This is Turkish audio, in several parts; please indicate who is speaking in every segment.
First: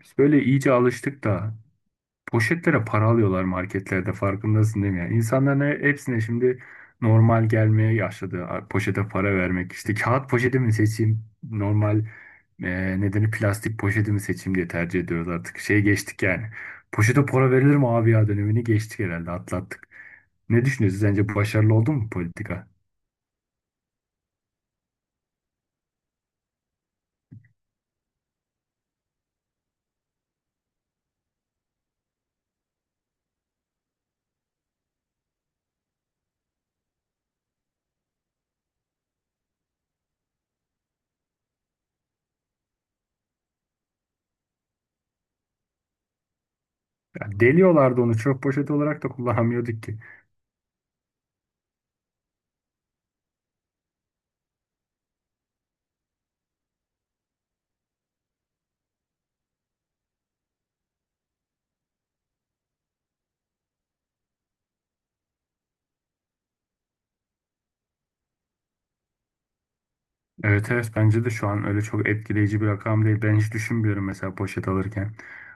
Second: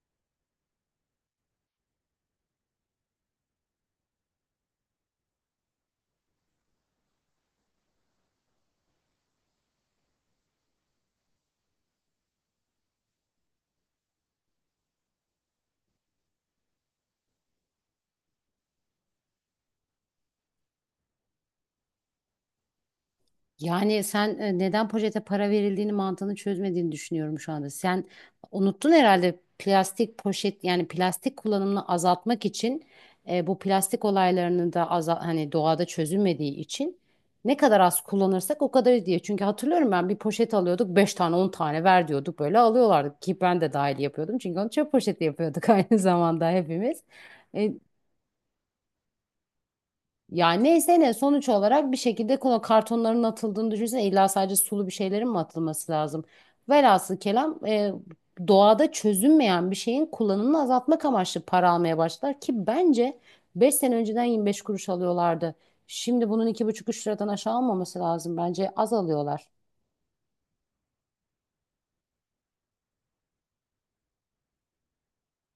Speaker 1: Biz böyle iyice alıştık da poşetlere para alıyorlar marketlerde, farkındasın değil mi? Yani insanların hepsine şimdi normal gelmeye başladı. Poşete para vermek, işte kağıt poşeti mi seçeyim normal nedeni, plastik poşeti mi seçeyim diye tercih ediyoruz artık. Şey geçtik yani. Poşete para verilir mi abi ya dönemini geçtik herhalde, atlattık. Ne düşünüyorsunuz? Sence başarılı oldu mu politika?
Speaker 2: Yani sen neden projete para verildiğini mantığını çözmediğini düşünüyorum şu anda. Sen unuttun herhalde plastik poşet yani plastik kullanımını azaltmak için bu plastik olaylarının da hani doğada çözülmediği için ne kadar az kullanırsak o kadar iyi diye. Çünkü hatırlıyorum ben bir poşet alıyorduk 5 tane 10 tane ver diyorduk böyle alıyorlardı ki ben de dahil yapıyordum. Çünkü onu çöp poşeti yapıyorduk aynı zamanda hepimiz.
Speaker 1: Ya
Speaker 2: E,
Speaker 1: deliyorlardı onu. Çöp poşeti olarak da kullanamıyorduk ki.
Speaker 2: Ya neyse ne sonuç olarak bir şekilde kola kartonların atıldığını düşünsene illa sadece sulu bir şeylerin mi atılması lazım? Velhasıl kelam doğada çözünmeyen bir şeyin kullanımını azaltmak amaçlı para almaya başlar ki bence 5 sene önceden 25 kuruş alıyorlardı. Şimdi bunun iki buçuk üç liradan aşağı almaması lazım bence az alıyorlar.
Speaker 1: Evet evet, bence de şu an öyle çok etkileyici bir rakam değil. Ben hiç düşünmüyorum mesela poşet alırken.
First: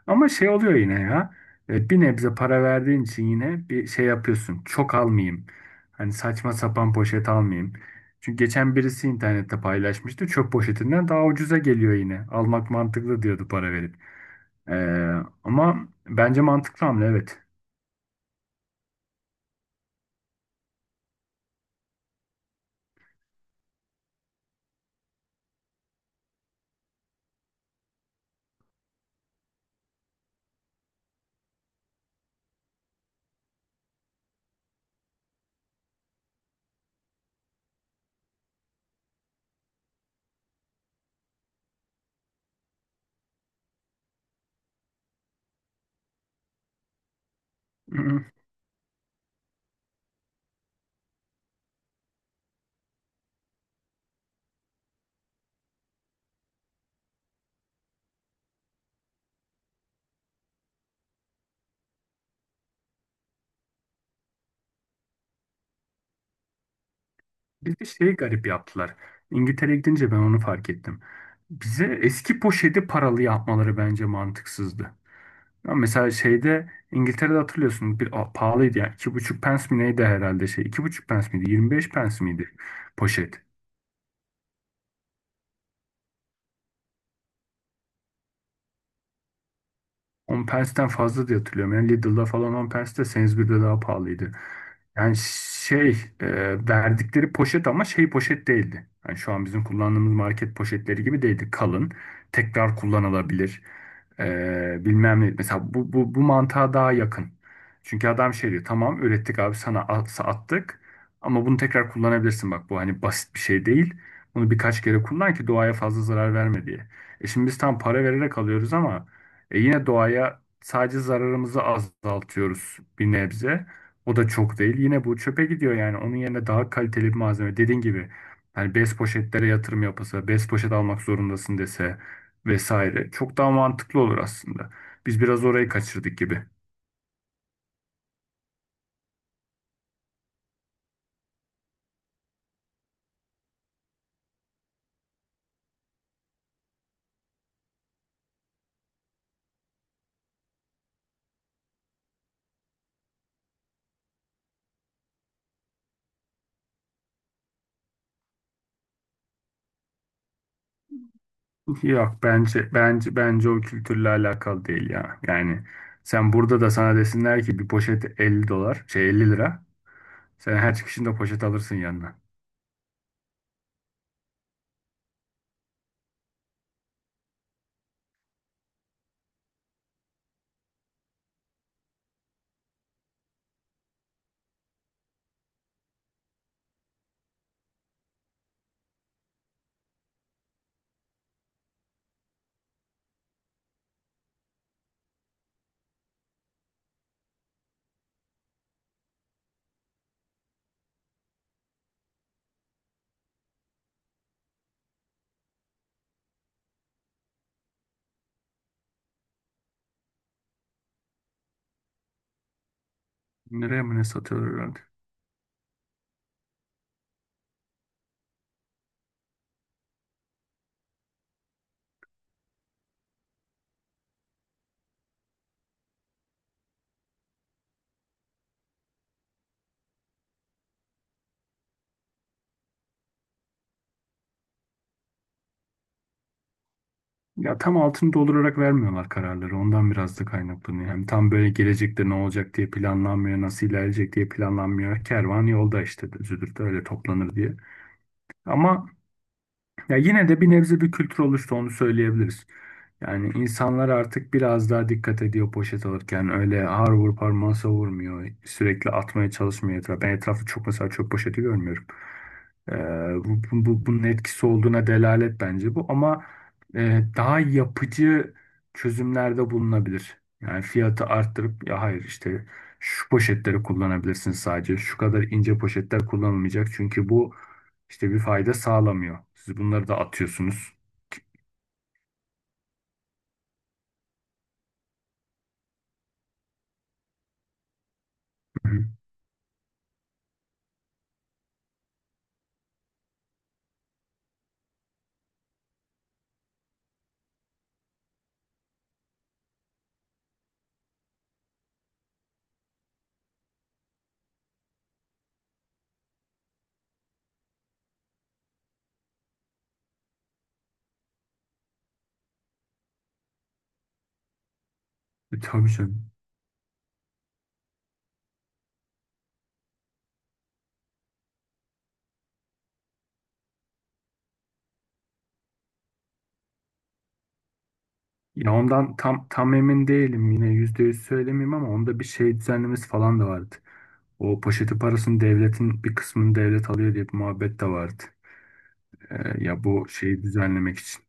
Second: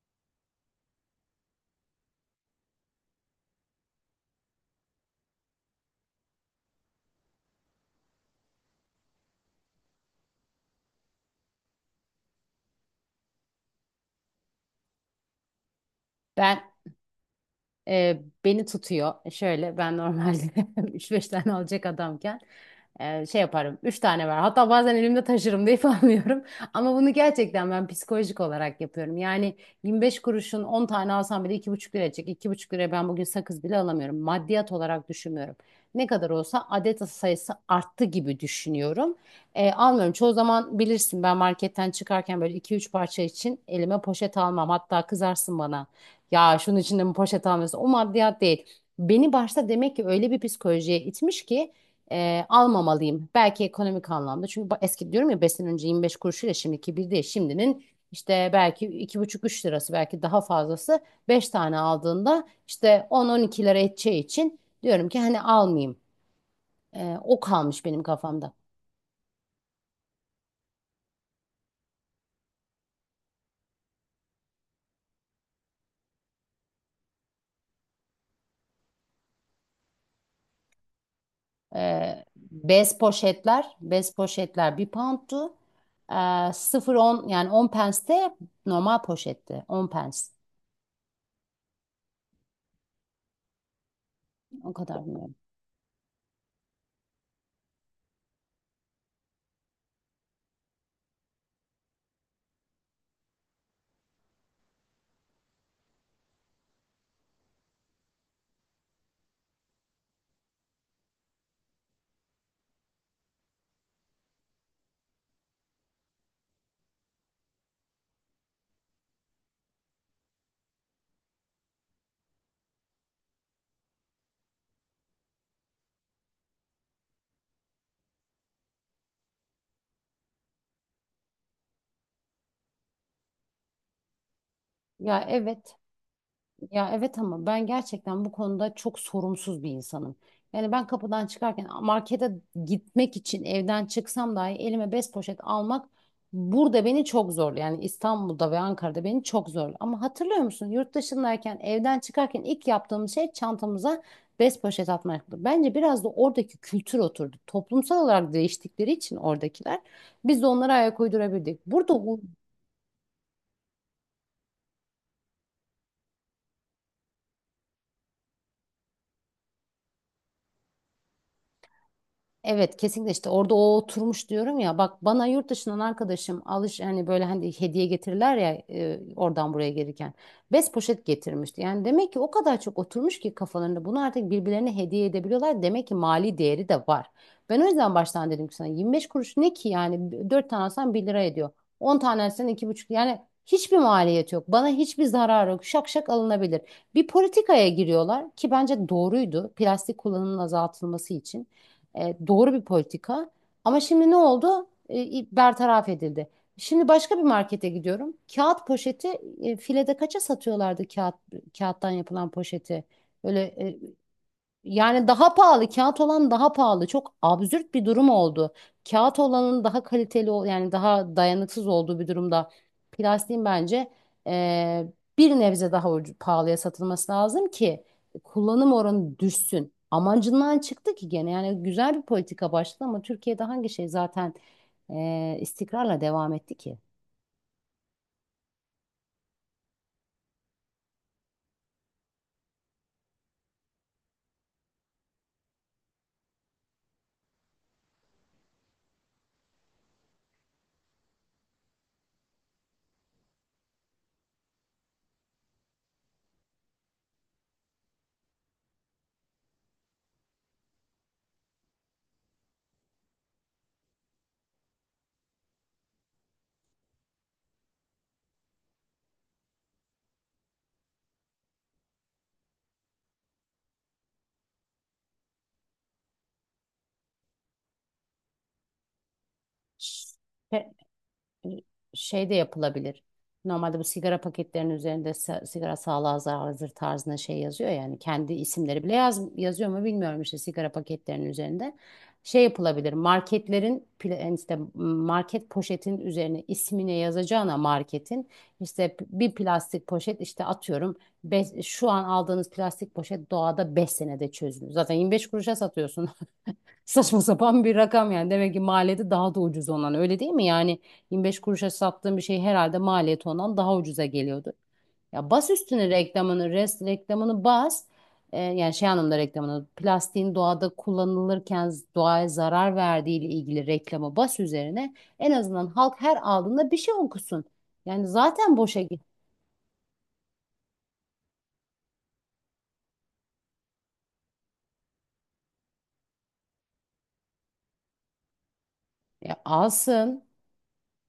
Speaker 1: Ama şey oluyor yine ya. Bir nebze para verdiğin için yine bir şey yapıyorsun. Çok almayayım. Hani saçma sapan poşet almayayım. Çünkü geçen birisi internette paylaşmıştı. Çöp poşetinden daha ucuza geliyor yine. Almak mantıklı diyordu para verip. Ee, ama bence
Speaker 2: Ben,
Speaker 1: mantıklı hamle, evet.
Speaker 2: beni tutuyor. Şöyle, ben normalde üç 5 tane alacak adamken şey yaparım. Üç tane var. Hatta bazen elimde taşırım deyip almıyorum. Ama bunu gerçekten ben psikolojik olarak yapıyorum. Yani 25 kuruşun 10 tane alsam bile 2,5 lira edecek. 2,5 liraya ben bugün sakız bile alamıyorum. Maddiyat olarak düşünmüyorum. Ne kadar olsa adet sayısı arttı gibi düşünüyorum. Almıyorum. Çoğu zaman bilirsin ben marketten çıkarken böyle iki üç parça için elime poşet almam. Hatta kızarsın bana. Ya şunun içinde mi poşet almıyorsun? O
Speaker 1: Hmm,
Speaker 2: maddiyat değil. Beni başta demek ki öyle bir psikolojiye itmiş ki almamalıyım. Belki ekonomik anlamda. Çünkü eski diyorum ya 5 sene önce 25 kuruşuyla şimdiki bir değil. Şimdinin işte belki iki buçuk üç lirası belki daha fazlası 5 tane aldığında işte 10-12 lira edeceği için diyorum ki hani almayayım. O
Speaker 1: bir
Speaker 2: kalmış
Speaker 1: de
Speaker 2: benim
Speaker 1: şeyi garip
Speaker 2: kafamda.
Speaker 1: yaptılar. İngiltere'ye gidince ben onu fark ettim. Bize eski poşeti paralı yapmaları bence mantıksızdı. Ama mesela şeyde, İngiltere'de hatırlıyorsun bir pahalıydı ya. İki buçuk pence mi neydi herhalde şey. İki buçuk pence miydi? 25 pence miydi
Speaker 2: Bez
Speaker 1: poşet?
Speaker 2: poşetler, bez poşetler 1 poundtu. E, 0-10 yani 10 pence de normal poşetti. On pence.
Speaker 1: 10 pence'ten fazla diye hatırlıyorum. Yani Lidl'da falan 10 pence, de Sainsbury'de daha pahalıydı.
Speaker 2: O kadar
Speaker 1: Yani
Speaker 2: bilmiyorum.
Speaker 1: şey e, verdikleri poşet ama şey poşet değildi. Yani şu an bizim kullandığımız market poşetleri gibi değildi. Kalın, tekrar kullanılabilir. E, bilmem ne. Mesela bu mantığa daha yakın. Çünkü adam şey diyor, tamam ürettik abi sana attık, ama bunu tekrar kullanabilirsin, bak bu hani basit bir şey değil. Bunu birkaç kere kullan ki doğaya fazla zarar verme diye. E şimdi biz tam para vererek alıyoruz ama e yine doğaya sadece zararımızı azaltıyoruz bir nebze. O da çok değil. Yine bu çöpe gidiyor yani. Onun yerine daha kaliteli bir malzeme. Dediğin gibi hani bez poşetlere yatırım yapılsa, bez poşet almak zorundasın dese vesaire. Çok daha mantıklı olur aslında. Biz
Speaker 2: Ya
Speaker 1: biraz orayı
Speaker 2: evet.
Speaker 1: kaçırdık gibi.
Speaker 2: Ya evet ama ben gerçekten bu konuda çok sorumsuz bir insanım. Yani ben kapıdan çıkarken markete gitmek için evden çıksam dahi elime bez poşet almak burada beni çok zor. Yani İstanbul'da ve Ankara'da beni çok zor. Ama hatırlıyor musun yurt dışındayken evden çıkarken ilk yaptığımız şey çantamıza bez poşet atmaktı. Bence biraz da oradaki kültür oturdu. Toplumsal olarak değiştikleri için oradakiler biz de onlara ayak uydurabildik. Burada.
Speaker 1: Yok bence, bence o kültürle alakalı değil ya. Yani sen burada da sana desinler ki bir poşet 50 dolar, şey 50 lira. Sen her çıkışında poşet alırsın yanına.
Speaker 2: Evet, kesinlikle işte orada o oturmuş diyorum ya bak bana yurt dışından arkadaşım alış hani böyle hani hediye getirirler ya oradan buraya gelirken bez poşet getirmişti. Yani demek ki o kadar çok oturmuş ki kafalarında bunu artık birbirlerine hediye edebiliyorlar. Demek ki mali değeri de var. Ben o yüzden baştan dedim ki sana 25 kuruş ne ki yani 4 tane alsan 1 lira ediyor. On tane alsan 2,5 yani hiçbir maliyet yok. Bana hiçbir zarar yok. Şak şak alınabilir. Bir politikaya giriyorlar ki bence doğruydu. Plastik kullanımının azaltılması için. Doğru bir politika. Ama şimdi ne oldu? Bertaraf edildi. Şimdi başka bir markete gidiyorum. Kağıt poşeti filede kaça satıyorlardı kağıttan yapılan poşeti? Böyle,
Speaker 1: Nereye mı ne satıyorlar herhalde?
Speaker 2: yani daha pahalı, kağıt olan daha pahalı. Çok absürt bir durum oldu. Kağıt olanın daha kaliteli, yani daha dayanıksız olduğu bir durumda plastiğin bence eee, bir nebze daha pahalıya satılması lazım ki kullanım oranı düşsün. Amacından çıktı ki gene yani güzel bir politika başladı ama Türkiye'de hangi şey zaten istikrarla devam etti ki?
Speaker 1: Ya tam altını doldurarak vermiyorlar kararları. Ondan biraz da kaynaklanıyor. Hem tam böyle gelecekte ne olacak diye planlanmıyor, nasıl ilerleyecek diye planlanmıyor. Kervan yolda işte züdürtü öyle toplanır diye. Ama ya yine de bir nebze bir kültür oluştu, onu söyleyebiliriz. Yani insanlar artık biraz daha dikkat ediyor poşet alırken. Öyle ağır vur parmağı savurmuyor. Sürekli atmaya çalışmıyor etrafa. Ben etrafı çok mesela çöp poşeti görmüyorum. Ee, bunun etkisi olduğuna delalet bence bu. Ama daha yapıcı çözümlerde bulunabilir. Yani fiyatı arttırıp, ya hayır işte şu poşetleri kullanabilirsiniz sadece. Şu kadar ince poşetler kullanılmayacak. Çünkü bu işte bir fayda sağlamıyor. Siz bunları da atıyorsunuz.
Speaker 2: Şey de yapılabilir. Normalde bu sigara paketlerinin üzerinde sigara sağlığa zararlıdır tarzında şey yazıyor yani kendi
Speaker 1: Hı
Speaker 2: isimleri
Speaker 1: hı.
Speaker 2: bile yazıyor mu bilmiyorum işte sigara paketlerinin üzerinde. Şey yapılabilir marketlerin yani işte market poşetin üzerine ismine yazacağına marketin işte bir plastik poşet işte atıyorum şu an aldığınız plastik poşet doğada 5 senede çözülür. Zaten 25 kuruşa satıyorsunuz. Saçma sapan bir rakam yani. Demek ki maliyeti daha da ucuz ondan. Öyle değil mi? Yani 25 kuruşa sattığım bir şey herhalde maliyeti ondan daha ucuza geliyordu. Ya
Speaker 1: E,
Speaker 2: bas
Speaker 1: tabii
Speaker 2: üstüne
Speaker 1: canım.
Speaker 2: reklamını, rest reklamını bas. Yani şey anlamda reklamını, plastiğin doğada kullanılırken doğaya zarar verdiği ile ilgili reklamı bas üzerine. En azından halk her aldığında bir şey okusun. Yani
Speaker 1: Ya
Speaker 2: zaten boşa
Speaker 1: ondan
Speaker 2: git.
Speaker 1: tam emin değilim, yine yüzde yüz söylemeyeyim ama onda bir şey düzenlemesi falan da vardı. O poşeti parasını devletin bir kısmını devlet alıyor diye bir muhabbet de vardı.
Speaker 2: Ya
Speaker 1: E, ya bu şeyi
Speaker 2: alsın.
Speaker 1: düzenlemek için.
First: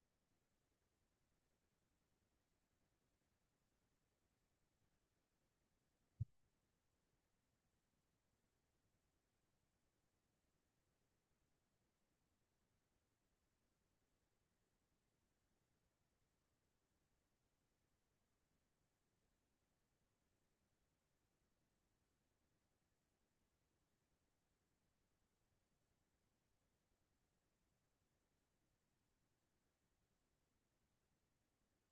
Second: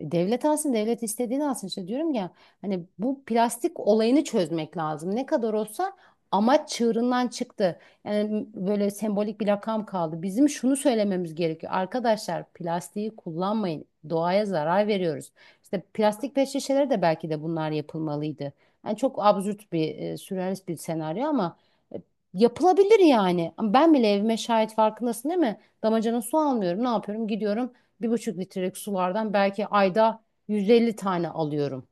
Speaker 2: Devlet alsın, devlet istediğini alsın. İşte diyorum ya hani bu plastik olayını çözmek lazım. Ne kadar olsa amaç çığırından çıktı. Yani böyle sembolik bir lakam kaldı. Bizim şunu söylememiz gerekiyor. Arkadaşlar plastiği kullanmayın. Doğaya zarar veriyoruz. İşte plastik pet şişeleri de belki de bunlar yapılmalıydı. Yani çok absürt bir, sürrealist bir senaryo ama e, yapılabilir yani. Ama ben bile evime şahit farkındasın değil mi? Damacana su almıyorum. Ne yapıyorum? Gidiyorum 1,5 litrelik sulardan belki ayda 150 tane alıyorum.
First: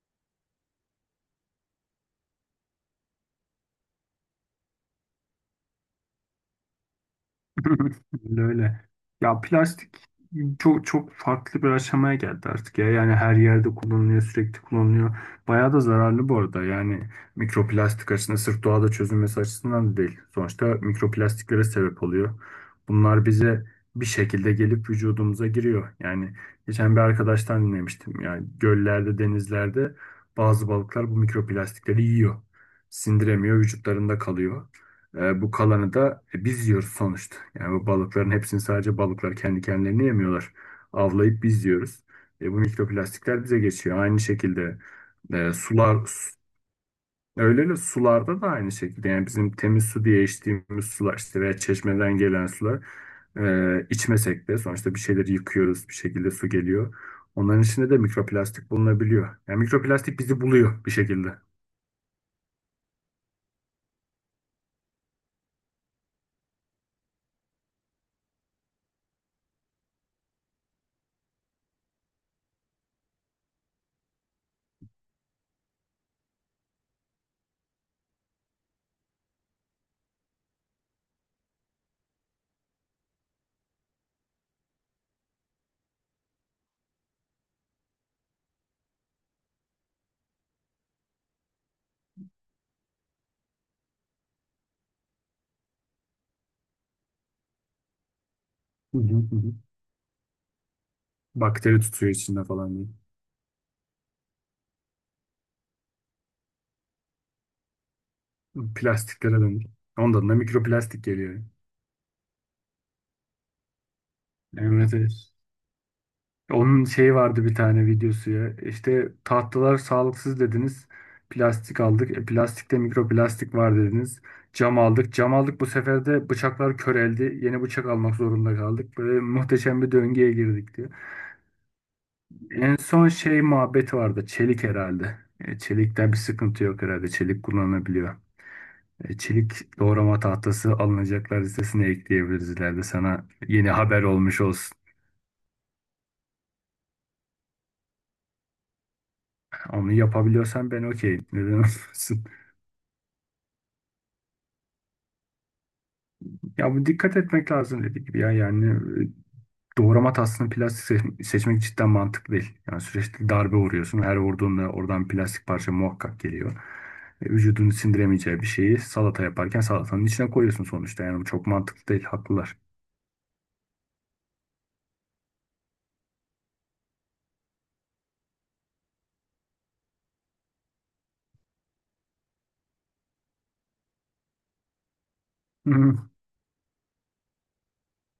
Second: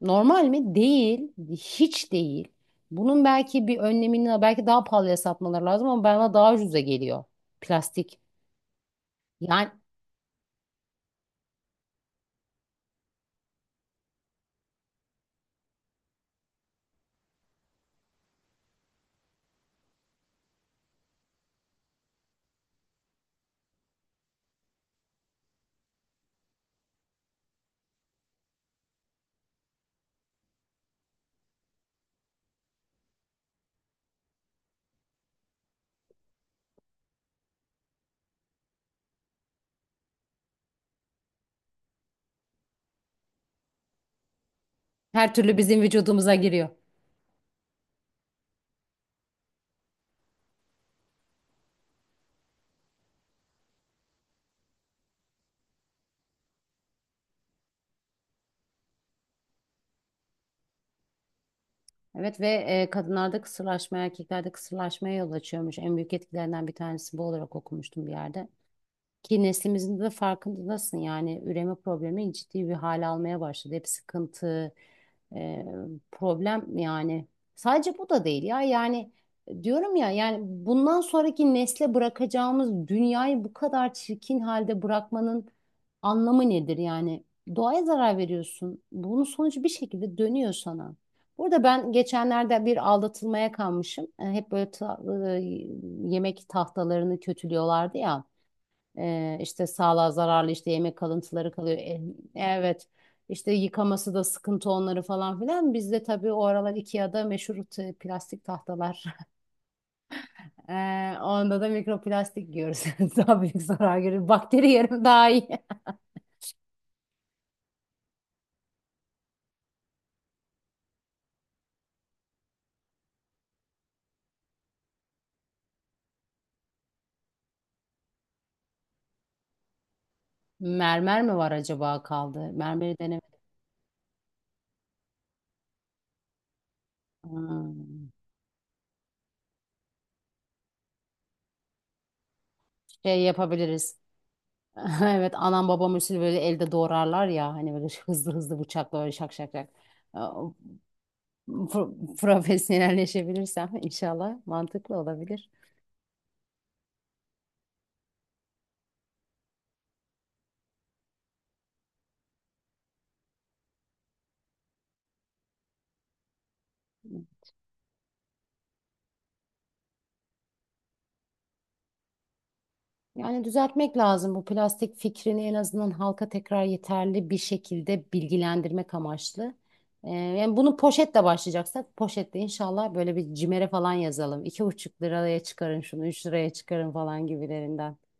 Speaker 2: Normal mi? Değil. Hiç değil. Bunun belki bir önlemini belki daha pahalıya satmaları lazım ama bana daha ucuza geliyor. Plastik.
Speaker 1: Öyle öyle. Ya
Speaker 2: Yani
Speaker 1: plastik çok çok farklı bir aşamaya geldi artık ya. Yani her yerde kullanılıyor, sürekli kullanılıyor. Bayağı da zararlı bu arada. Yani mikroplastik açısından, sırf doğada çözülmesi açısından da değil. Sonuçta mikroplastiklere sebep oluyor. Bunlar bize bir şekilde gelip vücudumuza giriyor. Yani geçen bir arkadaştan dinlemiştim. Yani göllerde, denizlerde bazı balıklar bu mikroplastikleri yiyor. Sindiremiyor, vücutlarında kalıyor. E, bu kalanı da biz yiyoruz sonuçta. Yani bu balıkların hepsini sadece balıklar kendi kendilerini yemiyorlar. Avlayıp biz yiyoruz. E, bu mikroplastikler bize geçiyor. Aynı şekilde
Speaker 2: her
Speaker 1: e,
Speaker 2: türlü bizim
Speaker 1: sular su-
Speaker 2: vücudumuza giriyor.
Speaker 1: öyle öyle, sularda da aynı şekilde. Yani bizim temiz su diye içtiğimiz sular işte, veya çeşmeden gelen sular, içmesek de sonuçta bir şeyleri yıkıyoruz. Bir şekilde su geliyor. Onların içinde de mikroplastik bulunabiliyor. Yani mikroplastik bizi buluyor bir şekilde. Hı
Speaker 2: Evet ve kadınlarda kısırlaşma, erkeklerde kısırlaşmaya yol açıyormuş. En büyük etkilerinden bir tanesi bu olarak okumuştum bir yerde. Ki neslimizin de farkındasın yani üreme problemi ciddi bir hal almaya başladı. Hep sıkıntı, e, problem yani. Sadece bu da değil ya yani diyorum ya yani bundan sonraki nesle bırakacağımız dünyayı bu kadar çirkin halde bırakmanın anlamı nedir yani? Doğaya zarar veriyorsun. Bunun sonucu bir şekilde dönüyor sana. Burada ben geçenlerde bir aldatılmaya kalmışım. Hep böyle e, yemek tahtalarını kötülüyorlardı ya.
Speaker 1: hı hı.
Speaker 2: İşte sağlığa zararlı işte yemek kalıntıları kalıyor.
Speaker 1: Bakteri tutuyor içinde
Speaker 2: Evet.
Speaker 1: falan.
Speaker 2: İşte yıkaması da sıkıntı onları falan filan. Bizde tabii o aralar IKEA'da meşhur plastik tahtalar.
Speaker 1: Plastiklere dönür. Ondan da mikroplastik geliyor.
Speaker 2: Onda da mikroplastik yiyoruz. Daha büyük zarar görüyoruz. Bakteri
Speaker 1: Evet,
Speaker 2: yerim daha
Speaker 1: evet.
Speaker 2: iyi.
Speaker 1: Onun şeyi vardı bir tane videosu ya. İşte tahtalar sağlıksız dediniz. Plastik aldık. E, plastikte mikroplastik var dediniz. Cam aldık. Cam aldık, bu sefer de bıçaklar köreldi. Yeni bıçak almak zorunda kaldık. Böyle muhteşem bir döngüye girdik diyor.
Speaker 2: Mermer mi var acaba kaldı?
Speaker 1: En
Speaker 2: Mermeri
Speaker 1: son
Speaker 2: denemedim.
Speaker 1: şey muhabbeti vardı. Çelik herhalde. E, çelikten bir sıkıntı yok herhalde. Çelik
Speaker 2: Hmm.
Speaker 1: kullanılabiliyor. E, çelik doğrama tahtası, alınacaklar listesine ekleyebiliriz ileride,
Speaker 2: Şey
Speaker 1: sana yeni
Speaker 2: yapabiliriz.
Speaker 1: haber olmuş olsun.
Speaker 2: Evet anam babam usulü böyle elde doğrarlar ya hani böyle hızlı hızlı bıçakla öyle şak şak şak.
Speaker 1: Onu yapabiliyorsan ben okeyim. Neden
Speaker 2: pro-
Speaker 1: olmasın?
Speaker 2: profesyonelleşebilirsem inşallah mantıklı olabilir.
Speaker 1: Ya bu dikkat etmek lazım dediğim gibi ya, yani doğrama tahtasını plastik seçmek cidden mantıklı değil. Yani sürekli darbe vuruyorsun. Her vurduğunda oradan plastik parça muhakkak geliyor. E, vücudun sindiremeyeceği bir şeyi salata yaparken salatanın içine koyuyorsun sonuçta. Yani bu çok mantıklı değil, haklılar.
Speaker 2: Yani düzeltmek lazım bu plastik fikrini en azından halka tekrar yeterli bir şekilde bilgilendirmek amaçlı. Yani bunu poşetle başlayacaksak poşetle inşallah böyle bir cimere falan yazalım. 2,5 liraya çıkarın şunu, 3 liraya çıkarın falan gibilerinden.